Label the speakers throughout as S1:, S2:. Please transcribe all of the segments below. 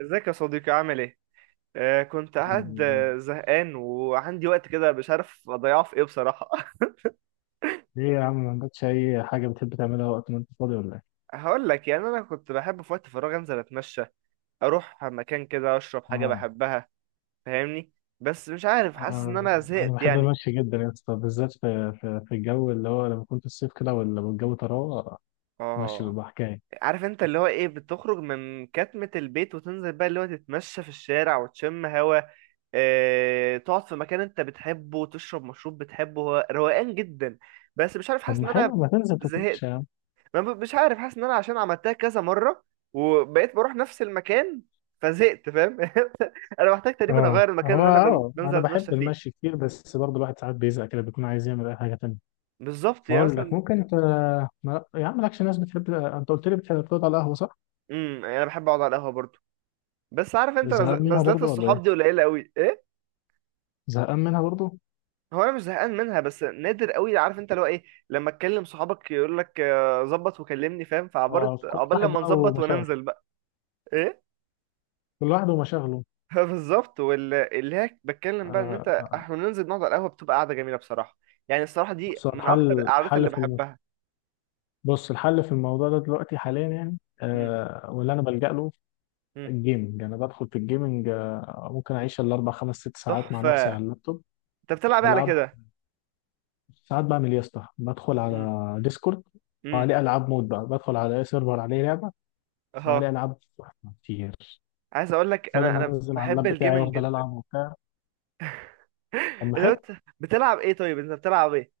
S1: ازيك يا صديقي عامل ايه؟ كنت
S2: الحمد
S1: قاعد
S2: لله.
S1: آه، زهقان وعندي وقت كده مش عارف اضيعه في ايه بصراحة.
S2: ليه يا عم، ما عندكش اي حاجه بتحب تعملها وقت ما انت فاضي ولا ايه؟
S1: هقول لك، يعني انا كنت بحب في وقت فراغي انزل اتمشى، اروح مكان كده اشرب حاجة
S2: اه.
S1: بحبها. فاهمني؟ بس مش عارف، حاسس ان انا
S2: انا
S1: زهقت
S2: بحب
S1: يعني.
S2: المشي جدا يا اسطى، بالذات في الجو اللي هو لما كنت الصيف كده ولا الجو طراوه، مشي
S1: اه،
S2: بيبقى حكايه.
S1: عارف انت اللي هو ايه، بتخرج من كتمة البيت وتنزل بقى اللي هو تتمشى في الشارع وتشم هوا. اه، تقعد في مكان انت بتحبه وتشرب مشروب بتحبه، هو روقان جدا. بس مش عارف
S2: طب
S1: حاسس
S2: ما
S1: ان انا
S2: حلو، ما تنزل
S1: زهقت.
S2: تتمشى يا عم.
S1: ما ب- مش عارف حاسس ان انا عشان عملتها كذا مره وبقيت بروح نفس المكان فزهقت. فاهم؟ انا محتاج تقريبا
S2: اه،
S1: اغير المكان
S2: هو
S1: اللي انا
S2: اه
S1: بنزل
S2: انا بحب
S1: اتمشى فيه.
S2: المشي كتير، بس برضه الواحد ساعات بيزهق كده، بيكون عايز يعمل اي حاجه تانية.
S1: بالظبط، يعني
S2: اقول لك
S1: مثلا.
S2: ممكن انت ما... يا عم، مالكش ناس بتحب؟ انت قلت لي بتحب تقعد على القهوه، صح؟
S1: يعني انا بحب اقعد على القهوه برضه. بس عارف انت،
S2: زهقان منها
S1: نزلات
S2: برضه ولا ايه؟
S1: الصحاب دي قليله قوي ايه.
S2: زهقان منها برضه.
S1: هو انا مش زهقان منها بس نادر قوي. عارف انت؟ لو ايه لما اتكلم صحابك يقول لك، ظبط وكلمني. فاهم؟ فعبرت
S2: اه، كل
S1: عقبال
S2: واحد
S1: لما
S2: بقى
S1: نظبط
S2: ومشاغله.
S1: وننزل بقى. ايه.
S2: كل واحد ومشاغله.
S1: بالظبط، واللي هي
S2: آه،
S1: بتكلم بقى ان انت
S2: آه. آه.
S1: احنا بننزل نقعد على القهوه بتبقى قاعده جميله بصراحه. يعني الصراحه دي
S2: بص هو
S1: من اكتر
S2: الحل
S1: القعدات
S2: الحل
S1: اللي
S2: في الم...
S1: بحبها.
S2: بص، الحل في الموضوع ده دلوقتي، حاليا يعني،
S1: مم.
S2: واللي انا بلجأ له
S1: مم.
S2: الجيمنج. انا بدخل في الجيمنج، ممكن اعيش الاربع خمس ست ساعات مع نفسي
S1: تحفه.
S2: على اللابتوب.
S1: انت بتلعب ايه على
S2: بلعب.
S1: كده؟
S2: ساعات بعمل إيه يا اسطى، بدخل
S1: مم.
S2: على ديسكورد
S1: مم.
S2: وعليه العاب مود بقى، بدخل على اي سيرفر عليه لعبه،
S1: اها.
S2: وعليه العاب كتير،
S1: عايز اقول لك
S2: بدل ما
S1: انا
S2: انزل على
S1: بحب
S2: اللاب بتاعي
S1: الجيمنج
S2: وافضل
S1: جدا.
S2: العب وبتاع. طب ما
S1: انت
S2: حلو.
S1: بتلعب ايه؟ طيب انت بتلعب ايه؟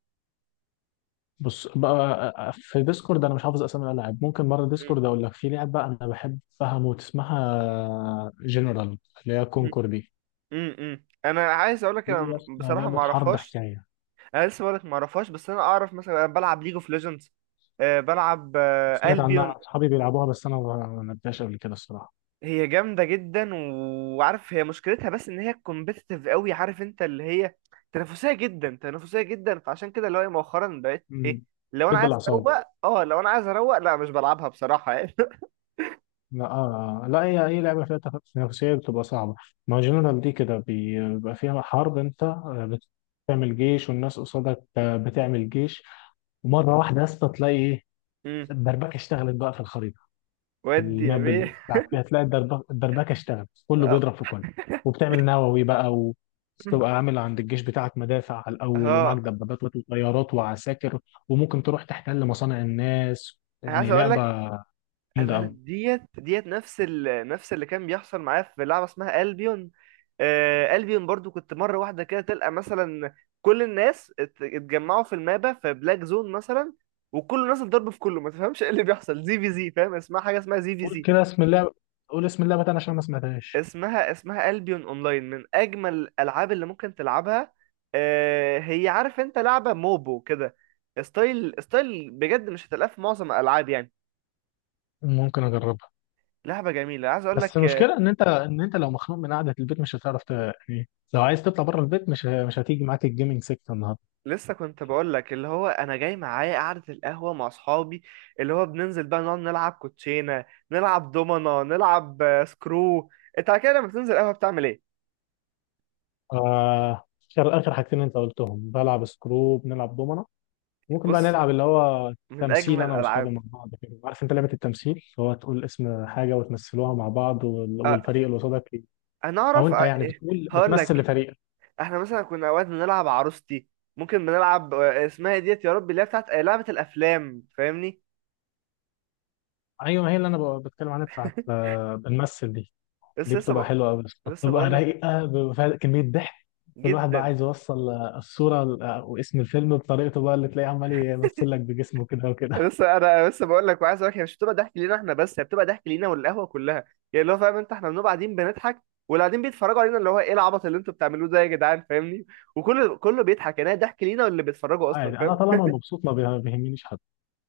S2: بص بقى، في ديسكورد انا مش حافظ اسامي الالعاب، ممكن مره
S1: مم.
S2: ديسكورد اقول لك في لعبه انا بحبها موت، اسمها جنرال، اللي هي
S1: مم.
S2: كونكور دي.
S1: انا عايز اقول لك انا
S2: دي اسمها
S1: بصراحه ما
S2: لعبه حرب،
S1: اعرفهاش.
S2: حكايه.
S1: انا لسه بقول لك ما اعرفهاش، بس انا اعرف مثلا انا بلعب ليج اوف ليجندز. بلعب
S2: سمعت
S1: البيون.
S2: عنها، اصحابي بيلعبوها، بس انا ما لعبتهاش قبل كده الصراحه.
S1: هي جامدة جدا، وعارف هي مشكلتها بس ان هي كومبيتيتيف قوي. عارف انت اللي هي تنافسية جدا تنافسية جدا؟ فعشان كده اللي هو إيه مؤخرا بقيت ايه،
S2: امم
S1: لو انا
S2: تد
S1: عايز اروق.
S2: الاعصاب.
S1: اه لو انا عايز اروق لا مش بلعبها بصراحة يعني.
S2: لا. آه. آه. لا، هي اي لعبه فيها تنافسيه بتبقى صعبه. ما جنرال دي كده بيبقى فيها حرب. انت بت- بتعمل جيش والناس قصادك، بتعمل جيش، ومره واحده يا اسطى تلاقي ايه؟
S1: امم.
S2: الدربكه اشتغلت بقى في الخريطه،
S1: ودي يا
S2: الماب اللي
S1: بيه.
S2: بتلعب فيها، تلاقي الدربكه اشتغلت، كله بيضرب في كله، وبتعمل نووي بقى، وتبقى عامل عند الجيش بتاعك مدافع على الاول، ومعاك
S1: اه.
S2: دبابات وطيارات وعساكر، وممكن تروح تحتل مصانع الناس،
S1: انا عايز
S2: يعني
S1: اقول لك
S2: لعبه جامده
S1: انا
S2: قوي.
S1: ديت نفس اللي كان بيحصل معايا في لعبه اسمها البيون. آه البيون برضو كنت مره واحده كده تلقى مثلا كل الناس اتجمعوا في المابا في بلاك زون مثلا، وكل الناس اتضرب في كله ما تفهمش ايه اللي بيحصل زي في زي. فاهم؟ اسمها حاجه اسمها زي في
S2: قول
S1: زي.
S2: كده اسم اللعبه. قول اسم اللعبه تاني عشان ما سمعتهاش.
S1: اسمها البيون اونلاين، من اجمل الالعاب اللي ممكن تلعبها. آه هي عارف انت لعبه موبو كده، ستايل ستايل بجد مش هتلاقيه في معظم الالعاب يعني.
S2: ممكن اجربها.
S1: لعبه جميله عايز اقول
S2: بس
S1: لك.
S2: المشكله ان انت لو مخنوق من قعده البيت، مش هتعرف يعني لو عايز تطلع بره البيت، مش هتيجي معاك الجيمنج سيكتور النهارده.
S1: لسه كنت بقول لك اللي هو انا جاي معايا قعده القهوه مع اصحابي. اللي هو بننزل بقى نقعد نلعب كوتشينه نلعب دومنا نلعب، سكرو. انت على كده لما بتنزل قهوه بتعمل ايه؟
S2: آه... آخر حاجتين انت قلتهم، بلعب سكرو، بنلعب دومنه. ممكن بقى
S1: بص،
S2: نلعب اللي هو
S1: من
S2: تمثيل،
S1: اجمل
S2: انا واصحابي
S1: الالعاب.
S2: مع بعض كده. عارف انت لعبه التمثيل، اللي هو تقول اسم حاجه وتمثلوها مع بعض
S1: أه
S2: والفريق اللي قصادك
S1: انا
S2: او
S1: اعرف.
S2: انت
S1: أه
S2: يعني
S1: إيه،
S2: بتقول
S1: هقول
S2: بتمثل
S1: لك.
S2: لفريقك.
S1: احنا مثلا كنا اوقات بنلعب عروستي. ممكن بنلعب، اسمها إيه ديت يا رب، اللي هي بتاعت، لعبه الافلام. فاهمني؟
S2: ايوه، هي اللي انا بتكلم عنها، بتاعت بنمثل دي.
S1: بس
S2: دي بتبقى حلوه قوي،
S1: لسه
S2: بتبقى
S1: بقول لك
S2: رايقه، بيبقى فيها كميه ضحك. كل واحد بقى
S1: جدا.
S2: عايز يوصل الصوره واسم الفيلم بطريقته بقى، اللي تلاقيه عمال يمثل لك بجسمه كده وكده
S1: بس انا بس بقول لك وعايز اقول لك، هي مش بتبقى ضحك لينا احنا بس، هي بتبقى ضحك لينا والقهوه كلها. يعني اللي هو فاهم انت احنا بنبقى قاعدين بنضحك، واللي قاعدين بيتفرجوا علينا اللي هو ايه العبط اللي انتوا بتعملوه ده يا جدعان. فاهمني؟ وكله كله بيضحك، يعني هي ضحك لينا واللي بيتفرجوا اصلا.
S2: عادي،
S1: فاهم؟
S2: انا طالما مبسوط ما بيه- بيهمنيش حد.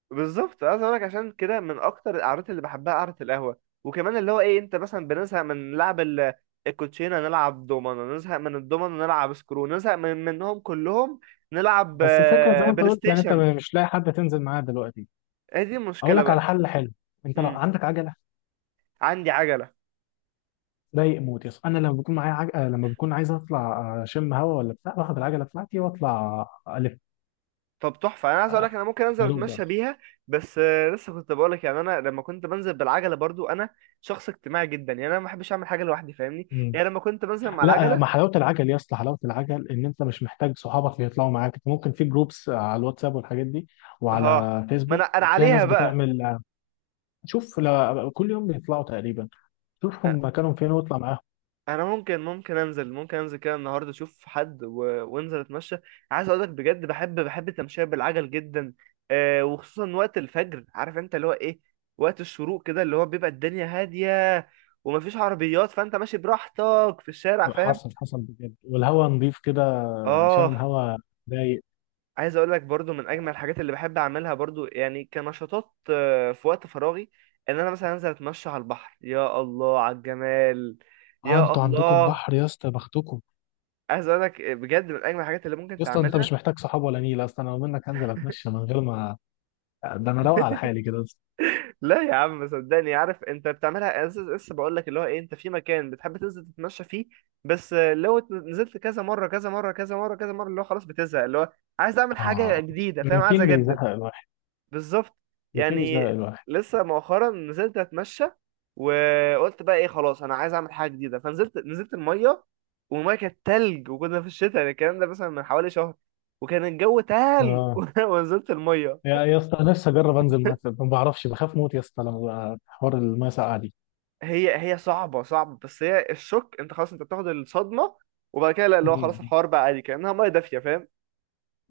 S1: بالظبط، عايز اقول لك عشان كده من اكتر القعدات اللي بحبها قعده القهوه. وكمان اللي هو ايه، انت مثلا بنزهق من لعب الكوتشينه، نلعب دومنه نزهق من الدومنه، نلعب سكرو نزهق من منهم كلهم. نلعب
S2: بس الفكره زي
S1: آه،
S2: ما انت
S1: بلاي
S2: قلت، يعني انت
S1: ستيشن.
S2: مش لاقي حد تنزل معاه دلوقتي.
S1: هي دي
S2: اقول
S1: المشكله
S2: لك على
S1: بقى.
S2: حل حلو. انت لو
S1: امم
S2: عندك عجله،
S1: عندي عجله.
S2: ضايق موت، يس، انا لما بكون عايز اطلع اشم هوا ولا بتاع، باخد العجله بتاعتي واطلع. الف.
S1: طب تحفة، أنا عايز أقول
S2: آه،
S1: لك أنا ممكن أنزل
S2: بدوق بقى.
S1: أتمشى بيها. بس، لسه كنت بقول لك، يعني أنا لما كنت بنزل بالعجلة برضو أنا شخص اجتماعي جدا، يعني أنا ما بحبش أعمل حاجة لوحدي. فاهمني؟
S2: مم.
S1: يعني لما كنت بنزل مع
S2: لا، ما
S1: العجلة
S2: حلاوه العجل يا اسطى، حلاوه العجل ان انت مش محتاج صحابك اللي يطلعوا معاك. انت ممكن في جروبس على الواتساب والحاجات دي،
S1: أه.
S2: وعلى
S1: ما
S2: فيسبوك،
S1: أنا
S2: فيها ناس
S1: عليها بقى.
S2: بتعمل شوف كل يوم بيطلعوا تقريبا،
S1: أ-
S2: شوفهم مكانهم فين واطلع معاهم.
S1: أنا ممكن ممكن أنزل كده النهاردة أشوف حد وأنزل أتمشى. عايز أقول لك بجد، بحب التمشية بالعجل جدا. أه، وخصوصا وقت الفجر. عارف أنت اللي هو إيه، وقت الشروق كده اللي هو بيبقى الدنيا هادية ومفيش عربيات فأنت ماشي براحتك في الشارع. فاهم؟
S2: حصل بجد، والهوا نضيف كده، شامم
S1: اه
S2: هوا، رايق.
S1: عايز اقول لك برضو من اجمل الحاجات اللي بحب اعملها برضو، يعني كنشاطات، في وقت فراغي، ان انا مثلا انزل اتمشى على البحر. يا الله على الجمال.
S2: اه،
S1: يا
S2: انتوا عندكم
S1: الله.
S2: البحر يا اسطى، بختكم.
S1: عايز اقول لك، بجد من اجمل الحاجات اللي ممكن
S2: يا اسطى، انت
S1: تعملها.
S2: مش محتاج صحاب ولا نيله اصلا، انا لو منك هنزل اتمشى من غير ما، ده انا روق على حالي كده بس.
S1: لا يا عم صدقني. عارف انت بتعملها، لسه بقول لك اللي هو ايه، انت في مكان بتحب تنزل تتمشى فيه. بس، لو نزلت كذا مره كذا مره كذا مره كذا مره، اللي هو خلاص بتزهق، اللي هو عايز اعمل حاجه
S2: اه،
S1: جديده. فاهم؟ عايز
S2: الروتين
S1: اجدد.
S2: بيزهق الواحد.
S1: بالظبط
S2: الروتين بيزهق
S1: يعني.
S2: الواحد.
S1: لسه مؤخرا نزلت اتمشى وقلت بقى ايه، خلاص انا عايز اعمل حاجه جديده، نزلت الميه. والميه كانت تلج، وكنا في الشتاء، يعني الكلام ده مثلا من حوالي شهر وكان الجو تلج.
S2: اه،
S1: ونزلت الميه.
S2: يا اسطى نفسي اجرب انزل ميه ساقعة. ما بعرفش، بخاف موت يا اسطى لما بقى حوار الميه ساقعه دي.
S1: هي صعبه صعبه، بس هي الشوك، انت خلاص انت بتاخد الصدمه. وبعد كده لا، اللي هو خلاص
S2: مم.
S1: الحوار بقى عادي كانها ميه دافيه. فاهم؟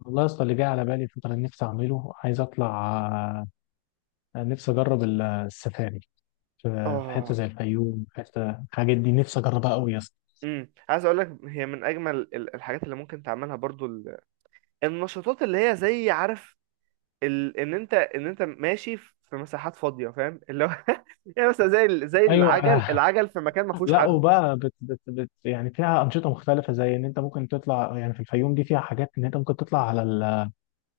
S2: والله يا اسطى، اللي جاي على بالي الفتره اللي نفسي اعمله، عايز اطلع نفسي اجرب السفاري في حته
S1: اه.
S2: زي الفيوم، حته الحاجات دي نفسي اجربها قوي يا اسطى.
S1: عايز اقول لك هي من اجمل الحاجات اللي ممكن تعملها برضو، النشاطات اللي هي زي عارف ان انت ماشي في مساحات فاضيه. فاهم؟ اللي هو يعني مثلا زي
S2: ايوه
S1: العجل في مكان ما فيهوش
S2: لا،
S1: حد.
S2: وبقى بت بت بت يعني فيها انشطه مختلفه، زي ان انت ممكن تطلع، يعني في الفيوم دي فيها حاجات ان انت ممكن تطلع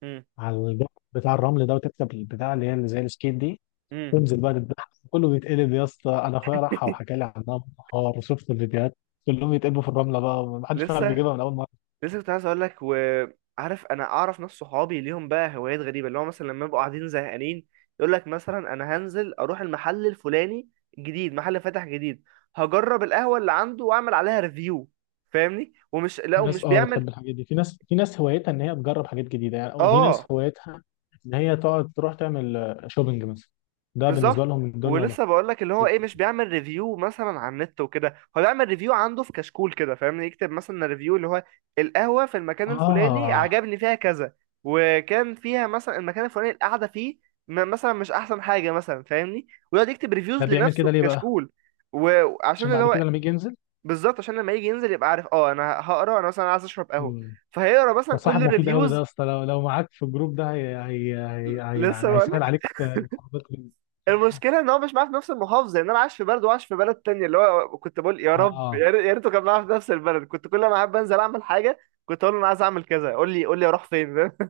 S1: امم،
S2: على الجبل بتاع الرمل ده، وتكسب البتاع اللي هي، اللي زي السكيت دي،
S1: امم.
S2: تنزل بقى تتبعها، كله بيتقلب يا اسطى. انا اخويا راحها وحكى لي عنها بالنهار، وشفت الفيديوهات كلهم يتقلبوا في الرمله بقى، محدش فعلا
S1: لسه
S2: بيجيبها من اول مره.
S1: لسه كنت عايز اقول لك. وعارف انا اعرف ناس صحابي ليهم بقى هوايات غريبه، اللي هو مثلا لما يبقوا قاعدين زهقانين يقول لك مثلا انا هنزل اروح المحل الفلاني، جديد محل فاتح جديد، هجرب القهوه اللي عنده واعمل عليها ريفيو. فاهمني؟ لا
S2: في ناس
S1: ومش بيعمل.
S2: بتحب الحاجات دي، في ناس هوايتها ان هي تجرب حاجات جديده يعني، وفي ناس
S1: اه
S2: هوايتها ان هي تقعد تروح تعمل شوبينج مثلا، ده بالنسبه
S1: بالظبط.
S2: لهم الدنيا وما
S1: ولسه بقول لك اللي هو
S2: فيها.
S1: ايه، مش بيعمل ريفيو مثلا على النت وكده، هو بيعمل ريفيو عنده في كشكول كده. فاهمني؟ يكتب مثلا ريفيو اللي هو القهوة في المكان الفلاني
S2: اه،
S1: عجبني فيها كذا، وكان فيها مثلا المكان الفلاني القعدة فيه مثلا مش احسن حاجة مثلا. فاهمني؟ ويقعد يكتب
S2: ده
S1: ريفيوز
S2: بيعمل
S1: لنفسه
S2: كده
S1: في
S2: ليه بقى؟
S1: كشكول. وعشان
S2: عشان
S1: اللي
S2: بعد
S1: هو
S2: كده لما يجي ينزل
S1: بالظبط عشان لما يجي ينزل يبقى عارف، اه انا هقرا، انا مثلا عايز اشرب قهوة،
S2: ال-
S1: فهيقرا مثلا
S2: ده صاحب
S1: كل
S2: مفيد قوي ده يا
S1: الريفيوز.
S2: اسطى، لو معاك في الجروب ده، هي
S1: لسه.
S2: يعني هيسهل عليك الخروجات جدا.
S1: المشكله ان هو مش معاه في نفس المحافظه، يعني انا عايش في بلد وعايش في بلد تانية، اللي هو كنت بقول يا رب
S2: اه
S1: يا ريته كان معاه في نفس البلد، كنت كل ما احب انزل اعمل حاجه كنت اقول له انا عايز اعمل كذا قول لي قول لي اروح فين. فاهم؟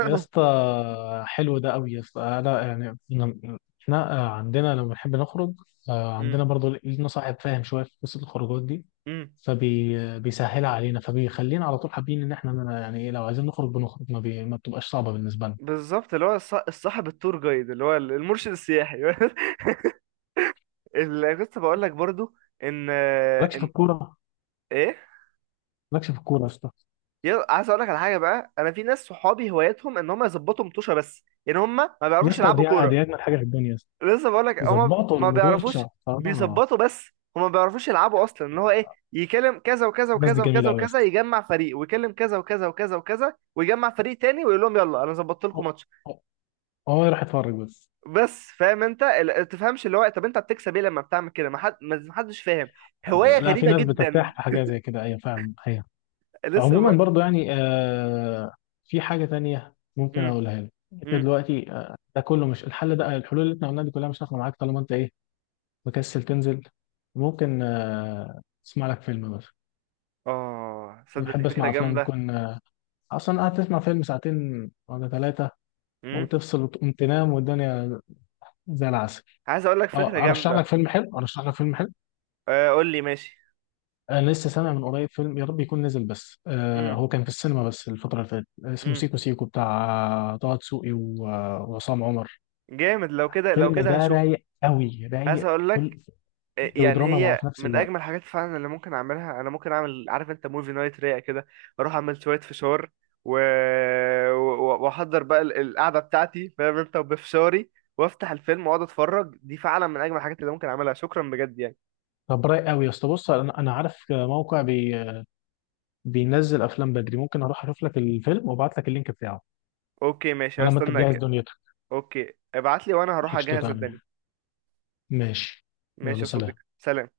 S2: يا اسطى. حلو ده قوي يا اسطى. انا يعني، إحنا عندنا لما بنحب نخرج،
S1: أمم،
S2: عندنا برضو لينا صاحب فاهم شويه في قصه الخروجات دي،
S1: أمم.
S2: فبيسهلها علينا، فبيخلينا على طول حابين ان احنا يعني ايه، لو عايزين نخرج بنخرج، ما بتبقاش صعبه بالنسبه لنا.
S1: بالظبط اللي هو الصاحب التور جايد، اللي هو المرشد السياحي. اللي كنت بقول لك برضو ان
S2: مالكش في الكوره؟
S1: ايه.
S2: مالكش في الكوره يا اسطى؟
S1: يلا عايز اقول لك على حاجه بقى، انا في ناس صحابي هوايتهم ان هم يظبطوا مطوشه بس، يعني هم ما
S2: يا
S1: بيعرفوش
S2: اسطى، دي
S1: يلعبوا كوره.
S2: دي اجمل حاجه في الدنيا.
S1: لسه بقول لك هما
S2: ظبطوا
S1: ما
S2: المدوشة،
S1: بيعرفوش،
S2: اه.
S1: بيظبطوا بس، هما ما بيعرفوش يلعبوا اصلا، ان هو ايه يكلم كذا وكذا
S2: الناس دي
S1: وكذا وكذا
S2: جميلة أوي
S1: وكذا
S2: بس.
S1: يجمع فريق ويكلم كذا وكذا وكذا وكذا ويجمع فريق تاني ويقول لهم يلا انا ظبطت لكم
S2: اه،
S1: ماتش.
S2: آه، آه، راح اتفرج بس.
S1: بس فاهم انت تفهمش اللي هو، طب انت بتكسب ايه لما بتعمل كده؟ ما حدش فاهم. هواية
S2: لا، في
S1: غريبة
S2: ناس
S1: جدا.
S2: بترتاح في حاجة زي كده، أيوة، فعلا، أيوة.
S1: لسه
S2: عموما
S1: بقول.
S2: برضو يعني، في حاجة تانية ممكن
S1: امم،
S2: أقولها لك أنت
S1: امم.
S2: دلوقتي. ده كله مش الحل، ده الحلول اللي احنا قلناها دي كلها مش هتاخد معاك طالما أنت إيه، مكسل تنزل. ممكن تسمع لك فيلم بس.
S1: اه
S2: أنا
S1: صدق، دي
S2: بحب
S1: فكرة
S2: أسمع أفلام
S1: جامدة.
S2: تكون أصلا قاعد تسمع فيلم ساعتين ولا ثلاثة،
S1: امم
S2: وتفصل وتقوم تنام، والدنيا زي العسل.
S1: عايز اقول لك فكرة
S2: اه، ارشح لك
S1: جامدة.
S2: فيلم حلو، ارشح لك فيلم حلو.
S1: آه، قول لي ماشي.
S2: انا لسه سامع من قريب فيلم، يا رب يكون نزل، بس
S1: امم،
S2: هو كان في السينما بس الفتره اللي فاتت، اسمه
S1: امم.
S2: سيكو سيكو، بتاع طه دسوقي وعصام عمر.
S1: جامد، لو كده لو
S2: الفيلم
S1: كده
S2: ده
S1: هشوفه.
S2: رايق قوي،
S1: عايز
S2: رايق.
S1: اقول
S2: كل،
S1: لك،
S2: كوميدي
S1: يعني
S2: ودراما مع
S1: هي
S2: في نفس
S1: من
S2: الوقت.
S1: اجمل الحاجات فعلا اللي ممكن اعملها، انا ممكن اعمل عارف انت موفي نايت رايق كده. اروح اعمل شويه فشار و... واحضر بقى القعده بتاعتي فاهم انت، وبفشاري وافتح الفيلم واقعد اتفرج، دي فعلا من اجمل الحاجات اللي ممكن اعملها. شكرا بجد يعني.
S2: طب رايق قوي يا اسطى. بص أنا عارف موقع بينزل افلام بدري، ممكن اروح اشوف لك الفيلم وابعت لك اللينك بتاعه
S1: اوكي ماشي،
S2: على ما انت تجهز
S1: هستناك.
S2: دنيتك.
S1: اوكي ابعت لي وانا هروح
S2: قشطه،
S1: اجهز الدنيا.
S2: تمام، ماشي.
S1: ماشي
S2: يلا
S1: يا
S2: سلام.
S1: صديقي، سلام.